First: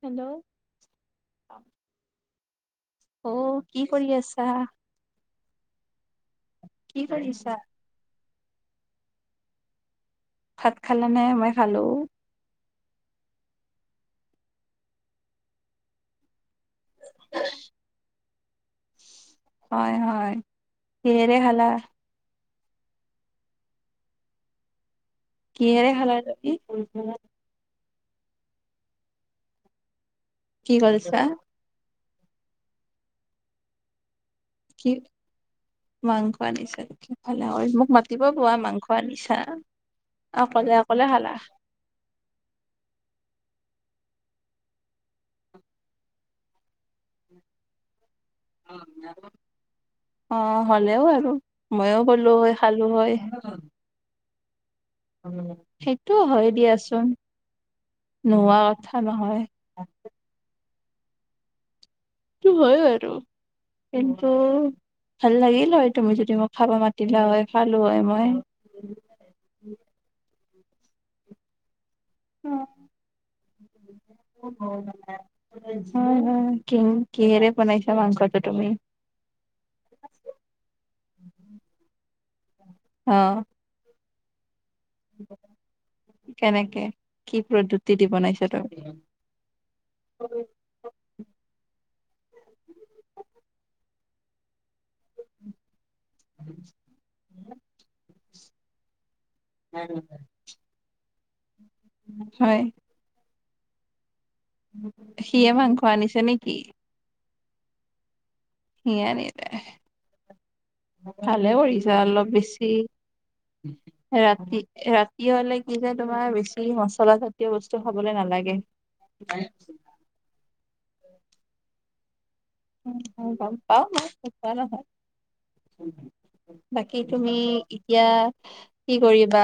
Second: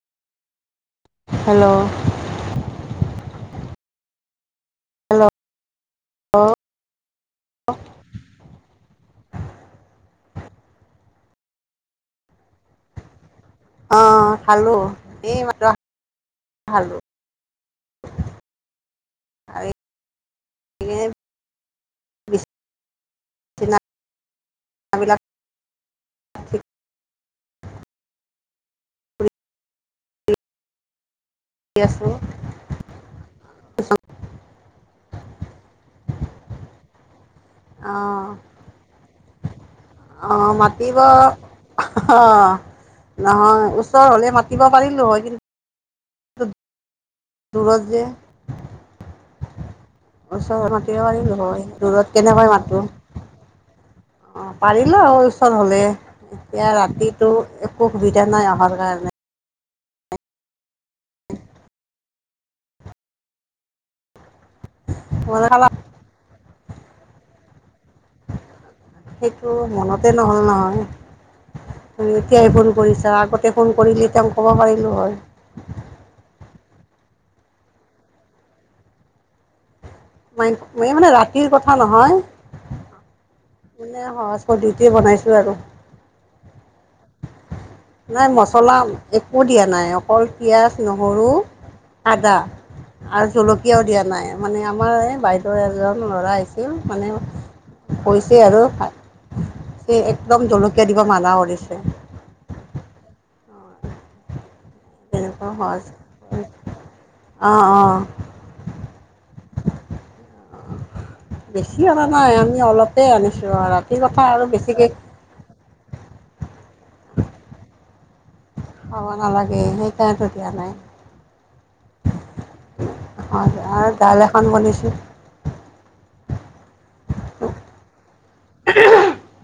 Hello. Hello, অ', কি কৰি আছা? অ কি কৰিছা? ভাত খালা নে? মই খালোঁ। অ খালো, এই মাত্ৰ খালো। [inaudible] আৰু হয়, হয়, এই কিহেৰে খালা? বিচনাবিলাক কিহেৰে খালা ৰাতি ঠিক [unintelligible] কি কলছা? শুই আছোঁ', আছোঁ। কি? মাংস আনিছা যেতিয়া ভালে কৰি মোক অঁ মাতিব কোৱা মাংস আনিছা। অকলে অকলে খালা? অ, নহয় ওচৰ হ'লে মাতিব পাৰিলোঁ হয় কিন্তু দূৰত যে [unintelligible] ওচৰত মাতিব অহলেও পাৰিলোঁ আৰু হয় মইও দূৰত গ'লো হয় খালোঁ হয়। অ পাৰিলা হয় ওচৰ হ'লে সেইটো হয় এতিয়া ৰাতিটো একো সুবিধা নাই অহাৰ কাৰণে থেমা হয়। সেইটো হয় আৰু কিন্তু ভাল মানে খালা লাগিলে হয়, তুমি যদি মোক খাব মাতিলা হয়, খালোঁ হয় মই। সেইটো মনতে নহ'ল নহয়। এতিয়াই ফোন কৰিছা, আগতে ফোন কৰিলে তেওঁ ক'ব পাৰিলোঁ হয়। হয়, হয়, কিং কিহেৰে বনাইছা মাংস এতিয়া তুমি? মইং, মানে ৰাতিৰ কথা নহয়। অ। মানে, সহজ পদ্ধতিৰে বনাইছোঁ আৰু। কেনেকে কি পদ্ধত- নাই মছলা, একো দিয়া নাই অকল পিঁয়াজ, নহৰু, আদা আৰু জলকীয়াও দিয়া নাই, মানে আমাৰ এই বাইদ- ত এজন ল'ৰা আহিছিল মানে কৈছে আৰু ভা- নাই কৰিম মই একদম জলকীয়া দিব মানা কৰিছে। উ, হয়। তেনেকুৱা সিয়ে মাংস আনিছে নেকি? অ অ। হিয়া নে তাৰ। ভালে বেছি কৰিছা অনা অলপ নাই আমি বেছি অলপেই আনিছোঁ আৰু ৰাতিৰ কথা আৰু ৰাতি বেছিকৈ ৰাত - কি হলে কি যে তোমাৰ বেছি মচলা জাতীয় বস্তু খাবলে নালাগে। খাব নালাগে, সেই কাৰণেটো দিয়া নাই। উম, হয় গম পাওঁ আৰু মই দাইল এখন একা নহয়। বনাইছোঁ বাকী তুমি এতিয়া কি কৰিবা?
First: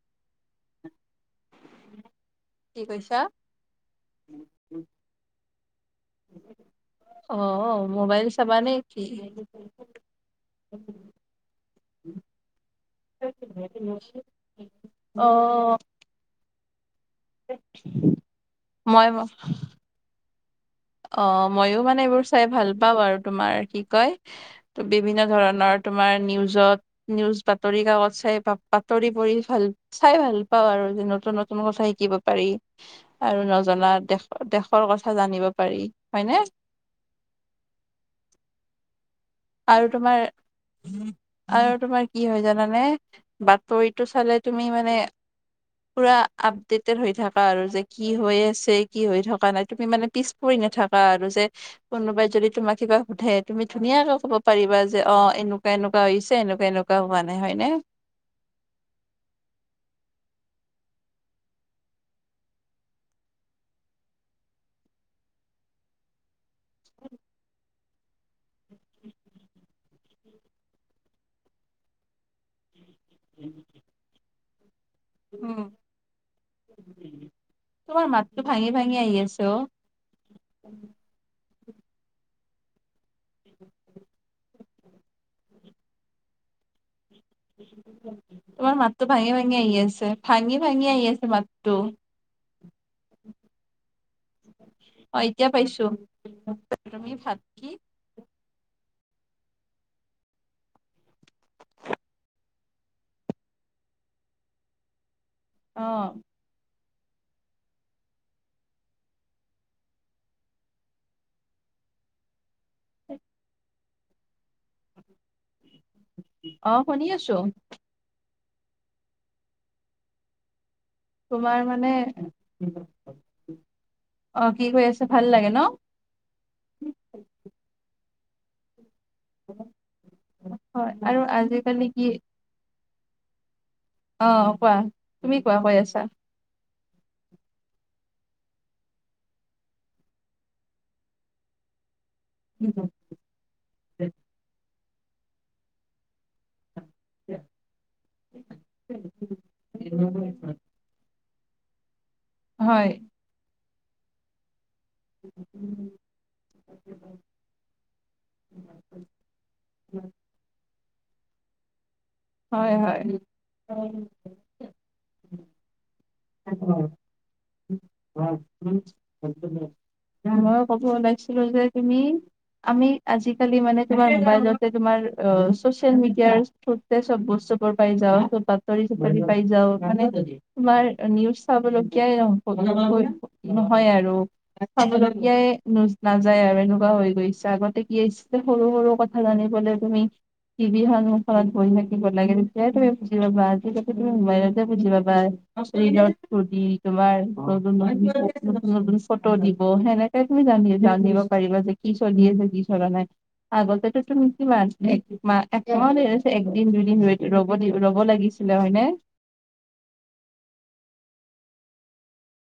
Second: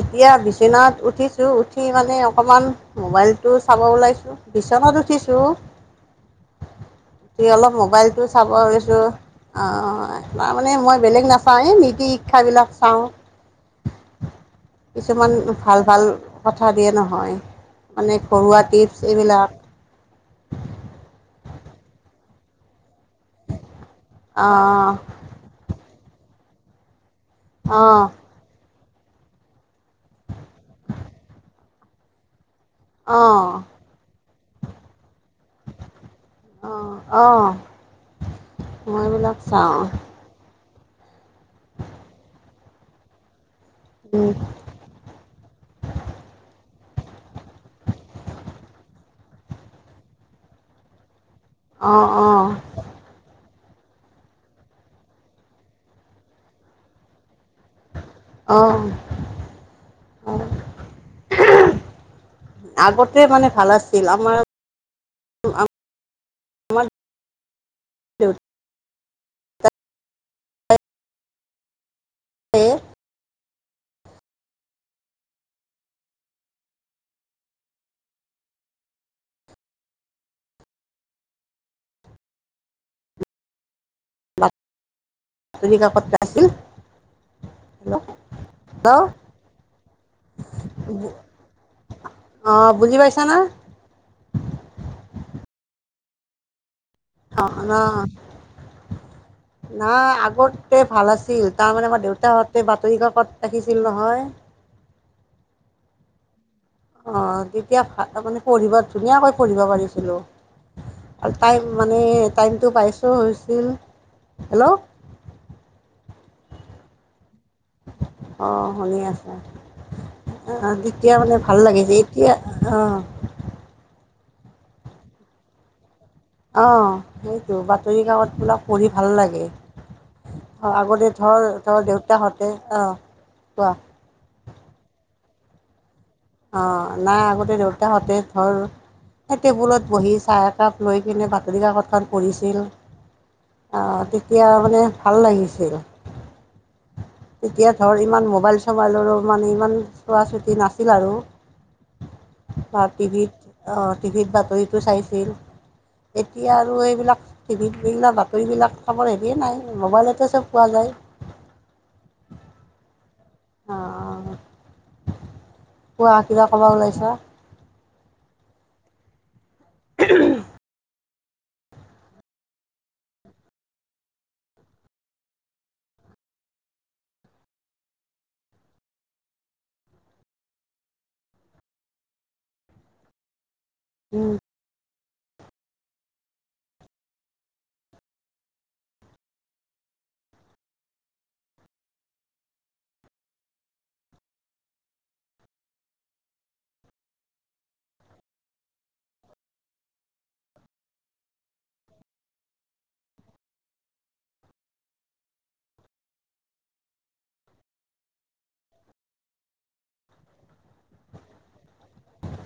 এতিয়া বিচনাত উঠিছোঁ, উঠি মানে অকমান কি কৈছা মোবাইল', তো চাব ওলাইছোঁ, বিচনাত উঠিছোঁ', উম', [inaudible] এই অলপ মোবাইলটো চাব লৈছোঁ', অঁ', তাৰমানে মই বেলেগ নাচাওঁৱেই এই নীতি শিক্ষাবিলাক চাওঁ', এইটো ভাত বনাই আছোঁ ', কিছুমান ভাল ভাল কথা দিয়ে নহয়, মানে ঘৰুৱা মই টিপছ এইবিলাক', অ', মইও মানে এইবোৰ চাই ভাল পাওঁ আৰু তোমাৰ কি কয় অঁ বিভিন্ন ধৰণৰ', তোমাৰ নিউজত নিউজ বাতৰি অঁ কাকত চাই বা- বাতৰি পঢ়ি ভাল চাই ভাল পাওঁ আৰু যে নতুন নতুন কথা শিকিব পাৰি। আৰু অঁ নজনা দেশ দেশৰ কথা জানিব পাৰি। হয়নে? অ অ মই এইবিলাক- চাওঁ আৰু তোমাৰ আৰু তোমাৰ কি হয় জানানে, বাতৰিটো চালে তুমি মানে, পুৰা আপডেটেড হৈ থাকা আৰু যে কি হৈ আছে কি হৈ থকা নাই তুমি মানে পিছ পৰি নাথাকা আৰু যে অঁ কোনোবাই অঁ যদি তোমাক কিবা সুধে তুমি ধুনীয়াকে- ক'ব পাৰিবা, যে অ এনেকুৱা এনেকুৱা হৈছে এনেকুৱা এনেকুৱা হোৱা নাই হয় নে ‍? অ অ। আগতে মানে ভাল আছিল। আমাৰ- আমাৰ অ। [inaudible] দেউতাই উম। [inaudible] উম, তোমাৰ মাতটো ভাঙি ভাঙি আহি আছে অ। উ [inaudible] বাতৰি কাকত যে আছিল, তোমাৰ হেল্ল' মাতটো ভাঙি ভাঙি আহি আছে, ভাঙি ভাঙি আহি আছে মাতটো। অঁ বুজি পাইছা না? অ এতিয়া পাইছো। তুমি ভাত কি তহঁত। [inaudible] নাই আগতে ভাল আছিল, তাৰমানে আমাৰ দেউতাহঁতে বাতৰি কাকত ৰাখিছিল নহয়। অ। অ, তেতিয়া মানে পঢ়িব ধুনীয়াকৈ পঢ়িব পাৰিছিলো। টাইম মানে টাইমটো পাইছো হৈছিল। হেল্ল', অ শুনি আছো। অ শুনি আছে। আহ তেতিয়া মানে ভাল তোমাৰ মানে লাগিছে এতিয়া অ, অ কি কৈ আছে ভাল লাগে ন। অ, সেইটো বাতৰি কাকত বিলাক পঢ়ি ভাল লাগে। হয় আগতে আৰু ধৰ ধৰ আজিকালি কি দেউতাহঁতে অ কোৱা, অ কোৱা তুমি কোৱা কৈ আছা, অ, নাই আগতে দেউতাহঁতে ধৰ - সেই টেবুলত বহি চাহ একাপ লৈ কিনে বাতৰি কাকতখন - পঢ়িছিল, তেতিয়া মানে ভাল লাগিছিল। তেতিয়া ধৰ ইমান মোবাইল চবাইলৰো মানে ইমান চোৱা চুতি নাছিল আৰু। বা হয় টিভিত অঁ টিভিত বাতৰিটো চাইছিল। এতিয়া আৰু এইবিলাক টিভিত এইগিলাক বাতৰিবিলাক খবৰ হেৰিয়ে নাই মোবাইলতে চব পোৱা যায়। হয় হয়। অ কোৱা কিবা কবা ওলাইছা? মই ক'ব ওলাইছিলো যে - তুমি, আমি আজিকালি মানে তোমাৰ মোবাইলতে তোমাৰ চচেল মিডিয়া এতিয়া চব বস্তু বোৰ পাই যাওঁ, চব বাতৰি চাতৰি পাই যাও, মানে তোমাৰ- নিউজ চাবলগীয়া হয় নহয় আৰু। উম চাবলগীয়াই ন নাযায় আৰু এনেকুৱা হৈ গৈছে, আগতে কি আছিল সৰু সৰু কথা জানিবলৈও তুমি টিভিৰ সন্মূখত বহি থাকিব লাগে, তেতিয়াই তো বুজি পাবা আজি-কালিতো মোবাইল বুজিবা পাই। [unintelligible] নতুন নতুন ফটো দিব সেনেক সেইখিনি জানি জানিব পাৰিবা যে কি চলি আছে, কি চলা নাই। আগতেতো তুমি কিমান একমাহ একমাহো নহয় একদিন দুইদিন হৈ ৰব দি ৰ'ব লাগিছিল। ছিলে হয়নে?